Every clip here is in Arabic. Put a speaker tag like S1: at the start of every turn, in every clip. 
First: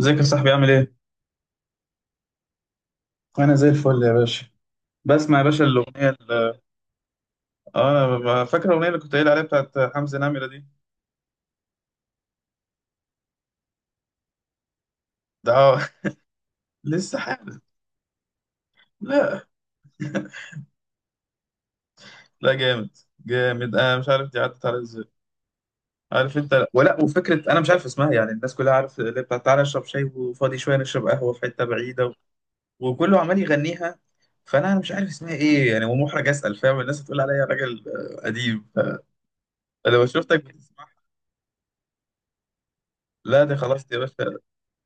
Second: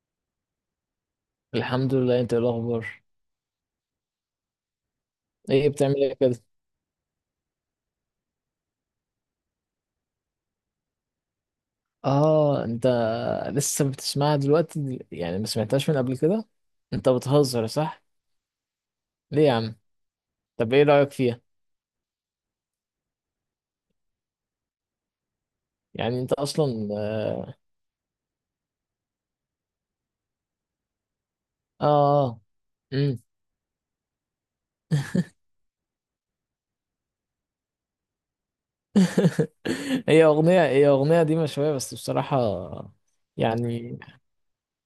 S1: ازيك يا صاحبي؟ عامل ايه؟
S2: الحمد لله، انت ايه الاخبار؟
S1: انا زي الفل يا باشا. بسمع يا باشا
S2: ايه بتعمل
S1: الاغنيه
S2: ايه كده؟
S1: اه انا فاكر الاغنيه اللي كنت قايل عليها بتاعت حمزه نمره دي.
S2: اه، انت لسه بتسمعها دلوقتي؟ يعني ما
S1: ده اه
S2: سمعتهاش من قبل كده؟ انت
S1: لسه حامل.
S2: بتهزر صح؟ ليه
S1: لا
S2: يا عم؟ طب ايه رايك فيها؟
S1: لا، جامد، جامد. انا مش عارف دي عدت على ازاي.
S2: يعني انت
S1: عارف انت،
S2: اصلا
S1: ولا وفكره انا مش عارف اسمها يعني، الناس كلها عارف اللي بتاعت تعالى اشرب شاي وفاضي شويه نشرب قهوه في حته بعيده،
S2: اه امم
S1: وكله عمال يغنيها. فانا مش عارف اسمها ايه يعني، ومحرج اسال، فاهم؟ الناس تقول عليا راجل قديم. انا لو
S2: هي
S1: شفتك
S2: اغنيه
S1: بتسمع،
S2: هي اغنيه دي شويه بس بصراحه
S1: لا دي خلاص دي
S2: يعني.
S1: يا باشا،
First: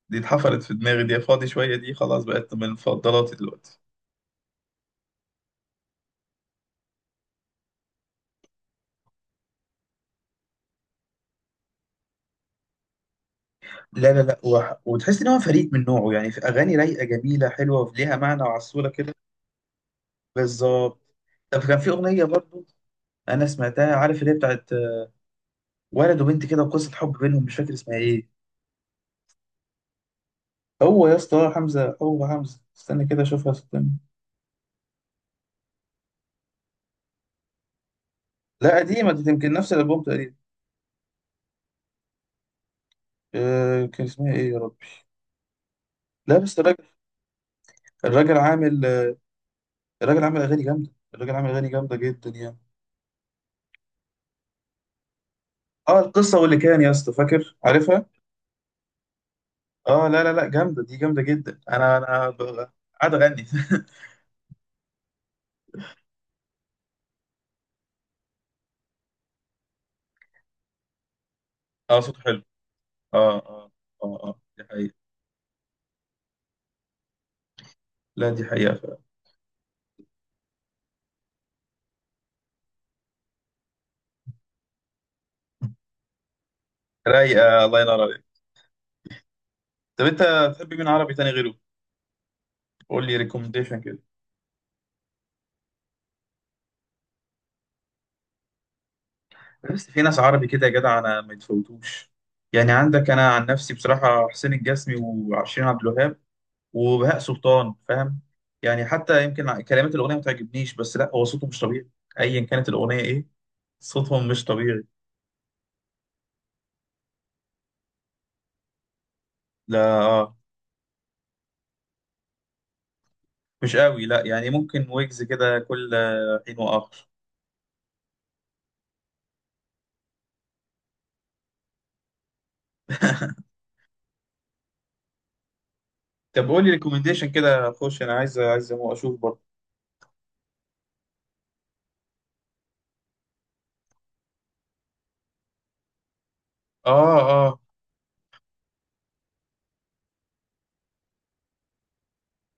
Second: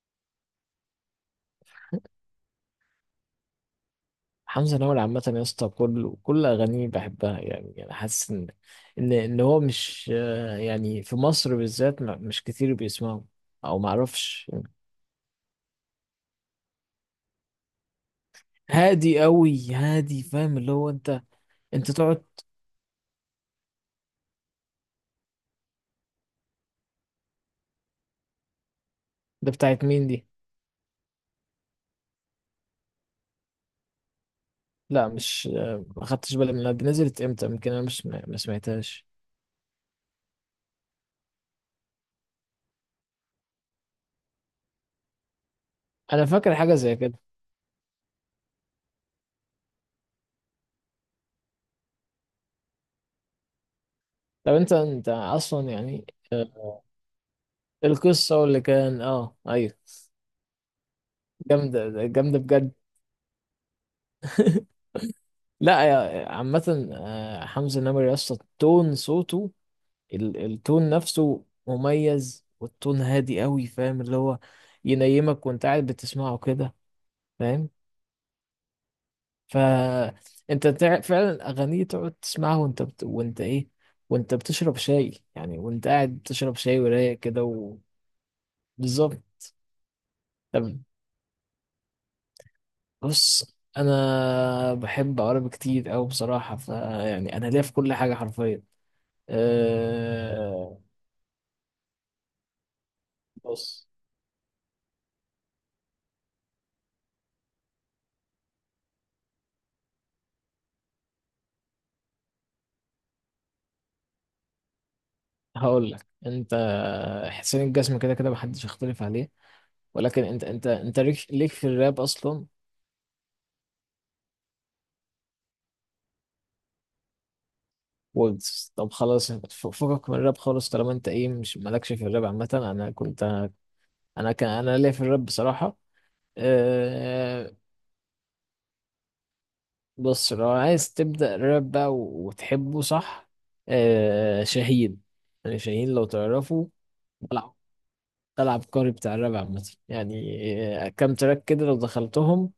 S1: دي اتحفرت في دماغي، دي فاضي شوية، دي خلاص بقت من مفضلاتي دلوقتي.
S2: حمزه نمرة عامه يا اسطى، كل اغانيه بحبها، يعني انا حاسس ان هو مش، يعني في مصر بالذات مش كتير بيسمعه، او ما
S1: لا
S2: اعرفش.
S1: وتحس ان هو فريد من نوعه يعني، في اغاني رايقه جميله حلوه وليها معنى وعسوله كده.
S2: هادي قوي هادي، فاهم اللي هو؟
S1: بالظبط.
S2: انت.
S1: طب كان في
S2: انت تقعد.
S1: اغنيه برضو انا سمعتها، عارف اللي هي بتاعت ولد وبنت كده وقصه حب بينهم، مش فاكر اسمها ايه.
S2: ده بتاعت مين دي؟
S1: هو يا اسطى حمزه، هو حمزه، استنى كده اشوفها، استنى.
S2: لا مش، ما خدتش بالي منها، دي نزلت امتى؟ يمكن انا مش ما
S1: لا
S2: سمعتهاش.
S1: قديمه دي، يمكن نفس الالبوم تقريبا. أه كان اسمها ايه يا ربي؟
S2: انا
S1: لا
S2: فاكر
S1: بس
S2: حاجه
S1: الراجل
S2: زي كده.
S1: الراجل عامل الراجل عامل اغاني جامده جدا يعني.
S2: طب انت اصلا،
S1: اه
S2: يعني
S1: القصه واللي كان،
S2: آه،
S1: يا اسطى فاكر؟ عارفها.
S2: القصه اللي كان. اه ايوه،
S1: اه، لا لا لا، جامده دي، جامده جدا.
S2: جامده جامده بجد.
S1: قاعد اغني.
S2: لا، عامه حمزه نمرة يا اسطى تون صوته، التون نفسه
S1: اه صوته حلو.
S2: مميز، والتون
S1: اه
S2: هادي قوي،
S1: اه
S2: فاهم اللي
S1: اه
S2: هو؟
S1: اه دي حقيقه.
S2: ينيمك وانت قاعد بتسمعه كده، فاهم؟
S1: لا دي حقيقه فعلا.
S2: فانت فعلا اغانيه تقعد تسمعها وانت وانت ايه، وانت بتشرب شاي يعني، وانت قاعد بتشرب شاي ورايق كده
S1: رايقه،
S2: و...
S1: الله ينور عليك.
S2: بالظبط.
S1: طب انت
S2: طب،
S1: بتحب مين عربي تاني غيره؟ قول لي
S2: بص
S1: ريكومنديشن كده.
S2: انا بحب عربي كتير قوي بصراحه، فيعني انا ليا في كل حاجه حرفيا.
S1: بس في ناس عربي كده يا
S2: أه...
S1: جدع انا ما يتفوتوش. يعني عندك انا عن نفسي
S2: بص،
S1: بصراحه حسين الجسمي، وعشرين عبد الوهاب، وبهاء سلطان، فاهم؟ يعني حتى يمكن كلمات الاغنيه ما تعجبنيش، بس لا هو صوته مش طبيعي، ايا كانت الاغنيه ايه، صوتهم مش طبيعي.
S2: هقول لك انت، حسين الجسم كده كده محدش يختلف عليه،
S1: لا
S2: ولكن
S1: آه.
S2: انت ليك في الراب اصلا.
S1: مش قوي، لا يعني ممكن ويجز كده كل حين واخر.
S2: ويجز، طب خلاص، فكك من الراب خالص، طالما انت ايه مش مالكش في الراب عامة. انا كنت، انا ليا في الراب بصراحة.
S1: طب قول لي ريكومنديشن
S2: أه
S1: كده اخش، انا عايز، عايز اشوف برضه.
S2: بص، لو عايز تبدأ راب بقى وتحبه، صح؟ شاهين، يعني شاهين لو تعرفه.
S1: اه
S2: طلع.
S1: اه.
S2: طلع عبقري بتاع الراب عامة يعني. كام تراك كده لو دخلتهم،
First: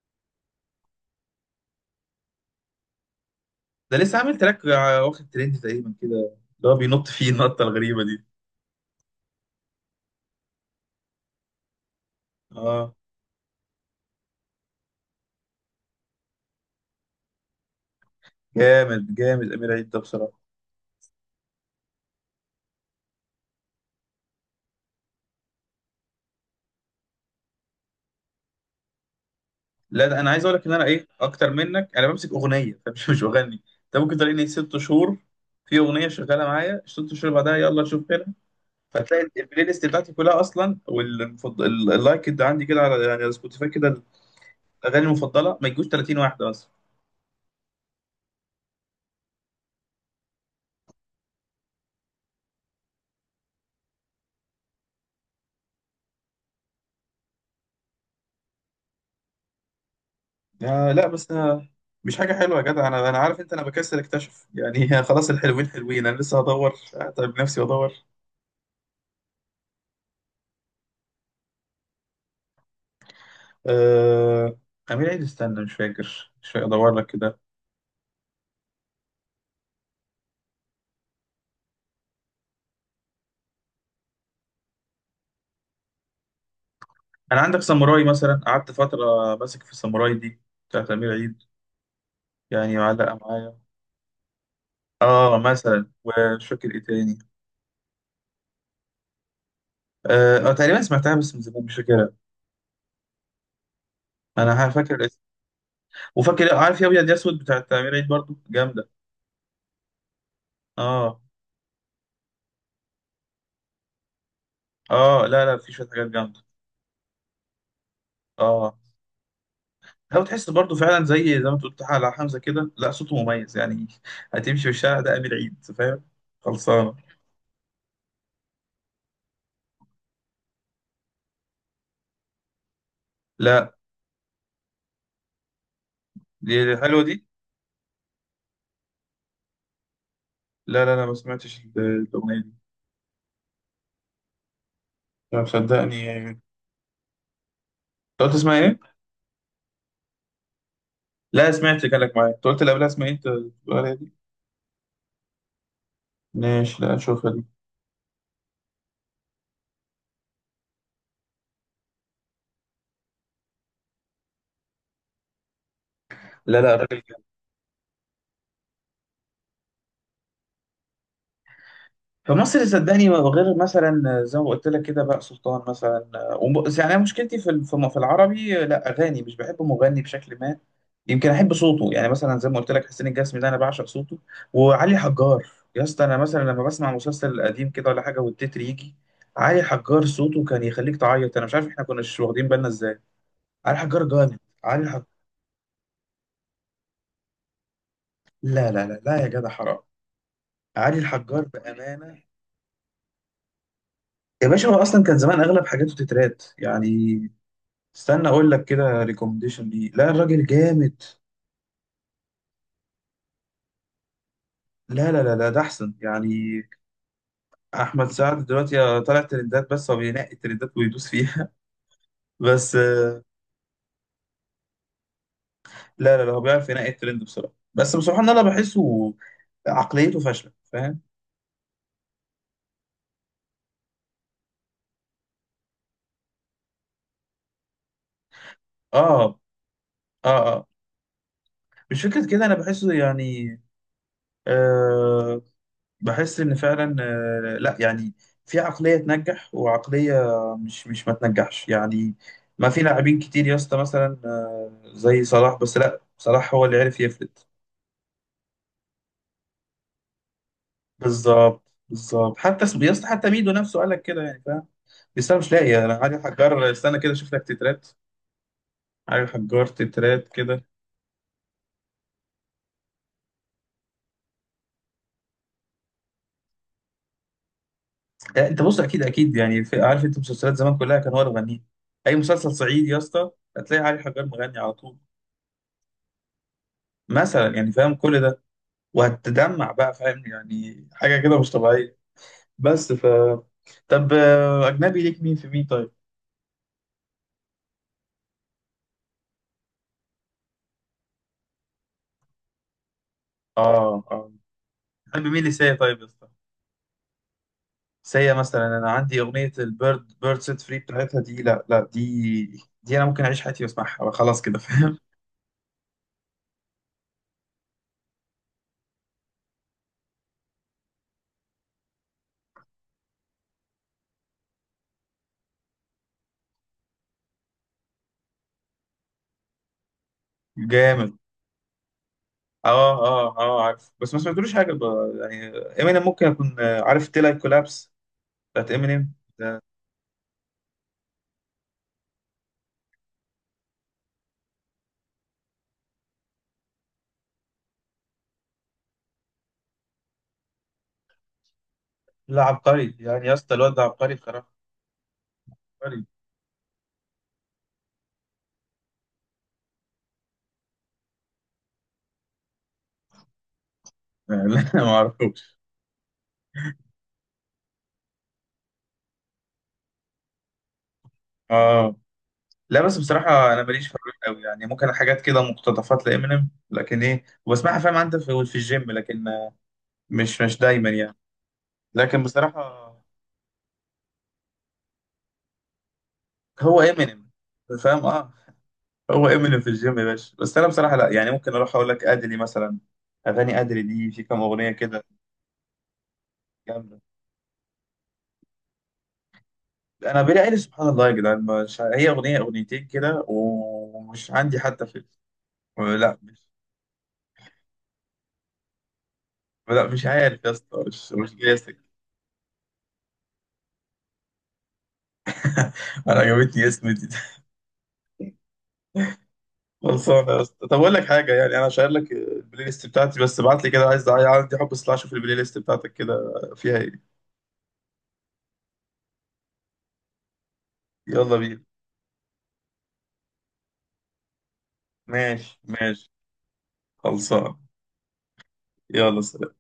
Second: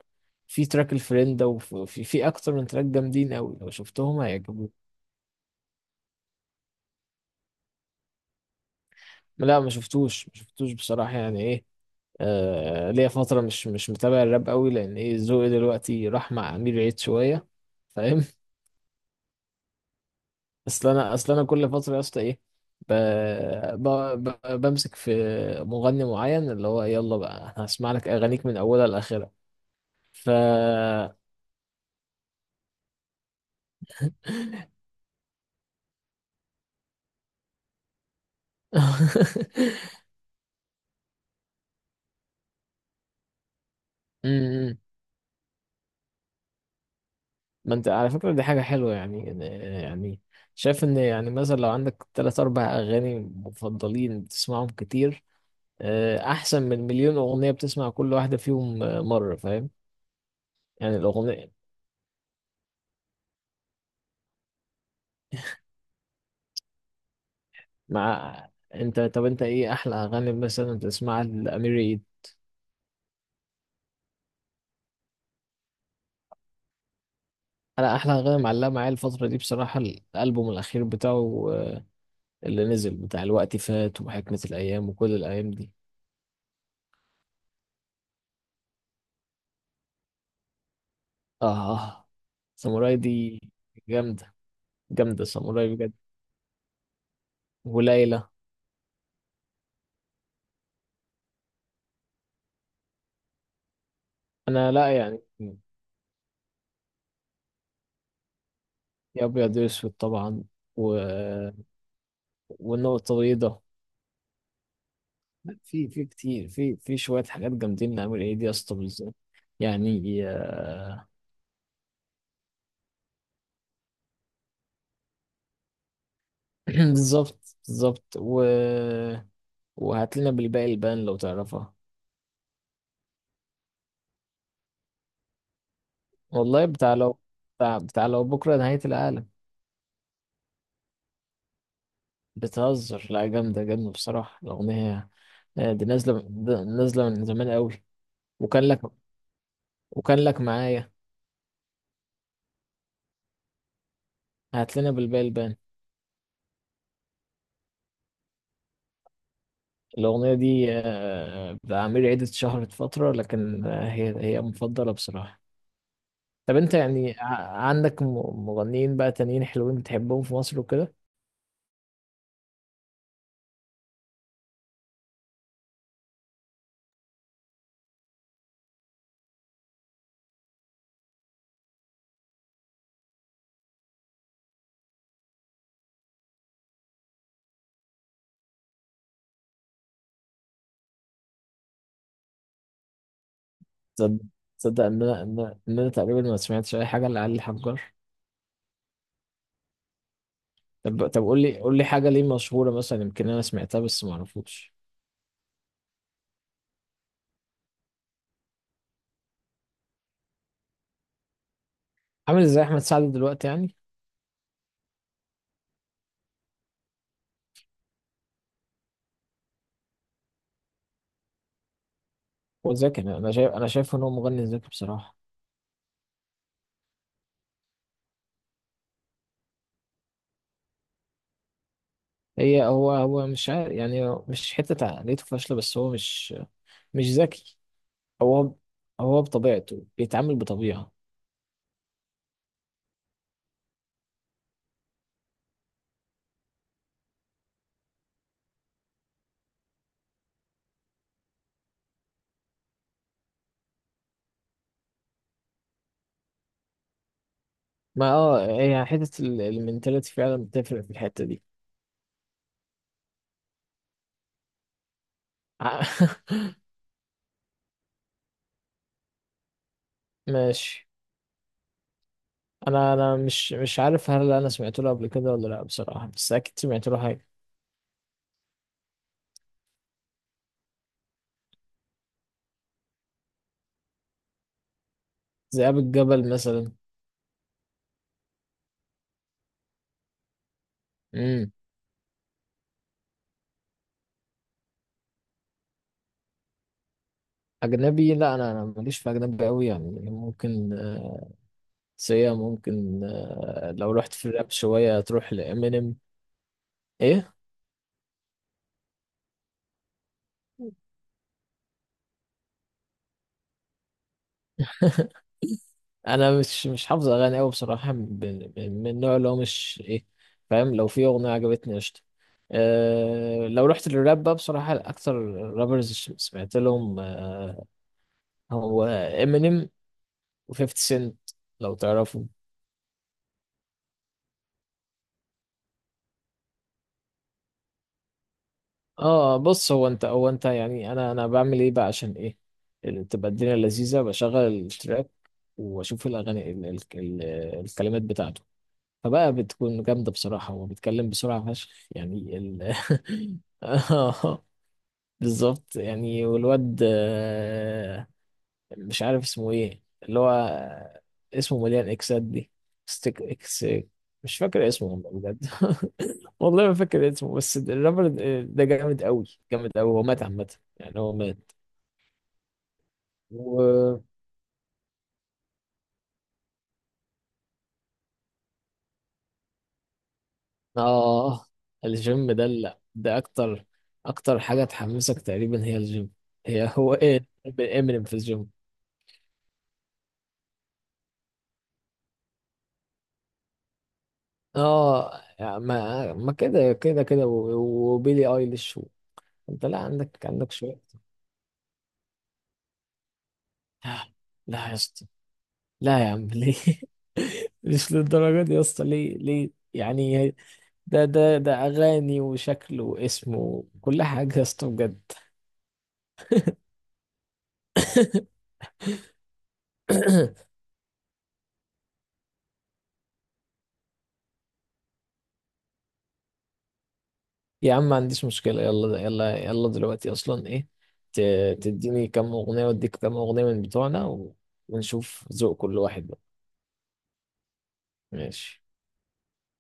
S2: في تراك الفريندة، وفي اكتر من تراك جامدين قوي، لو
S1: ده لسه
S2: شفتهم
S1: عامل تراك
S2: هيعجبوك.
S1: واخد ترند تقريبا كده، اللي هو بينط فيه النطه الغريبه دي.
S2: لا، ما شفتوش بصراحة يعني ايه.
S1: اه
S2: ليا فترة مش متابع الراب قوي، لأن إيه، ذوقي دلوقتي راح مع أمير عيد شوية، فاهم؟
S1: جامد، جامد امير عيد ده بصراحه.
S2: أصل أنا كل فترة يا اسطى إيه، ب... ب... بمسك في مغني معين، اللي هو يلا بقى هسمع لك أغانيك من أولها لآخرها.
S1: لا ده
S2: ف
S1: انا عايز اقول لك ان انا ايه، اكتر منك انا بمسك اغنيه فمش مش بغني. انت ممكن تلاقيني ست شهور في اغنيه شغاله معايا ست شهور، بعدها يلا نشوف كده. فتلاقي البلاي ليست بتاعتي كلها اصلا واللايك اللي عندي كده على، يعني على سبوتيفاي كده،
S2: أمم.
S1: اغاني المفضله ما يجوش 30 واحده مثلا.
S2: ما أنت على فكرة دي حاجة حلوة يعني. يعني شايف إن، يعني مثلا لو عندك تلات أربع أغاني مفضلين بتسمعهم كتير، احسن من مليون اغنيه بتسمع كل واحده فيهم، مره، فاهم؟
S1: آه
S2: يعني
S1: لا بس
S2: الاغنيه.
S1: أنا، مش حاجه حلوه يا جدع، انا عارف انت، انا بكسل اكتشف يعني خلاص الحلوين حلوين، انا لسه هدور طيب، نفسي ادور.
S2: مع. انت، طب انت ايه احلى اغاني مثلا تسمعها لامير عيد؟
S1: آه امير عيد، استنى مش فاكر، مش فاكر، ادور لك كده.
S2: انا احلى اغاني معلقه معايا الفتره دي بصراحه الالبوم الاخير بتاعه، اللي نزل، بتاع الوقت فات وحكمه الايام وكل الايام دي.
S1: انا عندك ساموراي مثلا، قعدت فتره ماسك في الساموراي دي، بتاعت امير عيد،
S2: اه،
S1: يعني
S2: ساموراي
S1: معلقه
S2: دي
S1: معايا.
S2: جامده. جامده
S1: اه
S2: ساموراي
S1: مثلا،
S2: بجد.
S1: ومش فاكر ايه تاني.
S2: وليلى.
S1: اه تقريبا سمعتها بس من زمان، مش فاكرها، انا
S2: انا لا
S1: فاكر
S2: يعني.
S1: الاسم. وفاكر، عارف، يا ابيض يا اسود بتاعت امير عيد برضو جامده.
S2: يا ابيض يا اسود طبعا، و...
S1: اه
S2: والنقطه البيضاء.
S1: اه لا، لا
S2: لا،
S1: في شويه
S2: في
S1: حاجات جامده.
S2: كتير، في شويه حاجات جامدين، نعمل ايه دي يا اسطى؟
S1: اه
S2: بالظبط، يعني
S1: لو تحس برضو فعلا، زي ما انت قلت على حمزه كده، لا صوته مميز يعني هتمشي في الشارع ده امير عيد، فاهم؟ خلصانه.
S2: بالظبط بالظبط و... وهات لنا بالباقي البان لو تعرفها.
S1: لا دي
S2: والله بتاع
S1: حلوه دي.
S2: لو، بتاع لو بكره نهايه العالم.
S1: لا ما سمعتش الاغنيه دي.
S2: بتهزر؟ لا، جامده جامده بصراحه الاغنيه،
S1: لا مصدقني انت،
S2: دي نازله من زمان قوي.
S1: قلت اسمها
S2: وكان
S1: ايه؟
S2: لك، وكان لك معايا.
S1: لا سمعت كلامك، معايا انت قلت اللي قبلها اسمها ايه؟ انت بتقول عليها دي؟
S2: هات لنا بالباقي البان.
S1: ماشي، لا اشوفها دي.
S2: الاغنيه دي، بتاع عمير عيد، اتشهرت فتره، لكن هي مفضله بصراحه. طب
S1: لا لا
S2: انت،
S1: الراجل
S2: يعني
S1: جامد.
S2: عندك مغنيين بقى تانيين حلوين بتحبهم في مصر وكده؟
S1: فمصر صدقني، غير مثلا زي ما قلت لك كده بقى سلطان مثلا، يعني أنا مشكلتي في في العربي، لا اغاني، مش بحب مغني بشكل ما، يمكن احب صوته يعني. مثلا زي ما قلت لك حسين الجسمي ده انا بعشق صوته، وعلي حجار. يا اسطى انا مثلا لما بسمع مسلسل قديم كده ولا حاجه، والتتر يجي علي حجار، صوته كان يخليك تعيط. انا مش عارف احنا كناش واخدين بالنا ازاي. علي حجار
S2: تصدق،
S1: جامد،
S2: تصدق ان انا تقريبا ما سمعتش اي حاجه لعلي حجار.
S1: لا لا لا لا يا جدع حرام، علي
S2: طب
S1: الحجار
S2: قول لي حاجه
S1: بامانه.
S2: ليه مشهوره مثلا، يمكن انا سمعتها بس ما
S1: يا باشا
S2: اعرفوش.
S1: هو اصلا كان زمان اغلب حاجاته تترات يعني. استنى اقول لك كده ريكومنديشن ليه، لا الراجل جامد.
S2: عامل ازاي احمد سعد دلوقتي يعني؟
S1: لا لا لا لا ده احسن يعني. احمد سعد دلوقتي طالع ترندات، بس هو بينقي الترندات ويدوس فيها،
S2: هو
S1: بس
S2: ذكي، انا انا شايف انا شايف ان هو مغني ذكي بصراحه.
S1: لا لا لا، هو بيعرف ينقي الترند بصراحه، بس بصراحه ان انا بحسه عقليته فاشله، فاهم؟
S2: هو مش عارف، يعني مش حته عقليته فاشله، بس هو مش ذكي. هو هو
S1: اه
S2: بطبيعته
S1: اه
S2: بيتعامل
S1: اه.
S2: بطبيعه.
S1: مش فكره كده انا بحسه يعني، آه بحس ان فعلا، لا يعني في عقليه تنجح وعقليه مش ما تنجحش يعني. ما في لاعبين كتير يا اسطى، مثلا زي صلاح، بس لا صلاح هو اللي عرف يفلت.
S2: ما هي حتة المنتاليتي فعلا بتفرق في الحتة دي.
S1: بالظبط، بالظبط. حتى يا اسطى حتى ميدو نفسه قال لك كده يعني، فاهم؟ بس انا مش
S2: ع-
S1: لاقي، انا قاعد احجر، استنى كده اشوف لك تترات، عارف حجارة تترات كده.
S2: ماشي. انا مش عارف هل انا سمعت له قبل كده ولا لا بصراحة، بس اكيد سمعت له حاجة.
S1: انت بص اكيد، اكيد يعني، في عارف انت مسلسلات زمان كلها كان هو اللي غنيه. اي مسلسل صعيدي يا اسطى هتلاقي علي حجار مغني على طول.
S2: ذئاب الجبل مثلا.
S1: مثلا، يعني فاهم كل ده. وهتدمع بقى، فاهم يعني، حاجة كده مش
S2: امم.
S1: طبيعية. بس ف طب اجنبي ليك مين في مين طيب؟
S2: اجنبي، لا انا ماليش في اجنبي قوي، يعني ممكن سيا، ممكن لو
S1: اه
S2: رحت في
S1: اه.
S2: الراب شوية
S1: بتحب
S2: تروح
S1: مين اللي سيا
S2: لامينيم.
S1: طيب يا اسطى؟
S2: ايه.
S1: سيا مثلا، انا عندي اغنية البيرد بيرد سيت فري بتاعتها دي، لا لا دي انا ممكن اعيش حياتي واسمعها خلاص كده، فاهم؟
S2: انا مش حافظ اغاني قوي بصراحه، من النوع اللي هو مش ايه، فاهم؟ لو في اغنيه عجبتني قشطه. لو رحت للراب بقى بصراحه اكتر رابرز، سمعت لهم، هو امينيم و50 سنت،
S1: جامد.
S2: لو تعرفوا.
S1: اه اه اه عارف، بس ما سمعتلوش حاجه يعني، امينيم ممكن اكون عارف تيلا كولابس بتاعت امينيم
S2: اه
S1: ده.
S2: بص، هو انت يعني، انا بعمل ايه بقى عشان ايه؟ تبقى الدنيا لذيذه، بشغل التراك واشوف الاغاني ال ال ال الكلمات بتاعته، فبقى بتكون جامده بصراحه، هو بيتكلم بسرعه فشخ يعني
S1: لا عبقري يعني، يا اسطى الواد ده عبقري
S2: آه.
S1: بصراحه،
S2: بالظبط
S1: عبقري.
S2: يعني، والواد مش عارف اسمه ايه، اللي هو اسمه مليان اكسات دي. ستيك اكس. مش فاكر
S1: لا
S2: اسمه
S1: ما
S2: والله بجد.
S1: اعرفوش.
S2: والله ما فاكر اسمه، بس الرابر ده جامد قوي. جامد قوي. هو مات عامة يعني، هو مات.
S1: اه لا بس بصراحه انا ماليش في
S2: و
S1: الراب قوي يعني، ممكن حاجات كده مقتطفات لامينيم، لكن ايه وبسمعها فاهم انت، في، في الجيم، لكن مش دايما يعني.
S2: اه
S1: لكن
S2: الجيم ده، لا
S1: بصراحه
S2: ده اكتر. اكتر حاجة تحمسك تقريبا هي الجيم. هي
S1: هو
S2: هو ايه،
S1: امينيم،
S2: امينيم
S1: فاهم؟
S2: في
S1: اه
S2: الجيم.
S1: هو امينيم في الجيم يا باشا. بس انا بصراحه لا يعني، ممكن اروح اقول لك ادلي مثلا، اغاني ادلي دي، في كام اغنيه كده
S2: اه، ما كده
S1: جامدة.
S2: كده كده وبيلي ايليش. انت لا
S1: انا
S2: عندك
S1: بيلي
S2: عندك
S1: ايليش
S2: شويه.
S1: سبحان الله يا جدعان، مش هي اغنيه اغنيتين كده
S2: لا
S1: ومش عندي
S2: لا يا
S1: حتى
S2: اسطى.
S1: فيلم.
S2: لا يا
S1: لا
S2: عم
S1: مش
S2: ليه؟ مش للدرجه دي يا اسطى، ليه ليه
S1: لا مش
S2: يعني؟
S1: عارف يا اسطى،
S2: ده
S1: مش
S2: ده
S1: جاي
S2: ده
S1: سكة.
S2: اغاني وشكل واسم وكل حاجه يا اسطى بجد.
S1: انا عجبتني اسم دي خلصانه يا اسطى، طب اقول لك حاجه يعني، انا شايل لك البلاي ليست بتاعتي، بس ابعت لي كده، عايز، عندي حب اطلع اشوف البلاي ليست بتاعتك كده فيها ايه.
S2: يا عم ما عنديش مشكله، يلا يلا يلا دلوقتي اصلا ايه،
S1: يلا بينا.
S2: تديني كام اغنيه واديك كام اغنيه من بتوعنا ونشوف ذوق
S1: ماشي
S2: كل واحد
S1: ماشي.
S2: بقى.
S1: خلصان.
S2: ماشي.
S1: يلا سلام.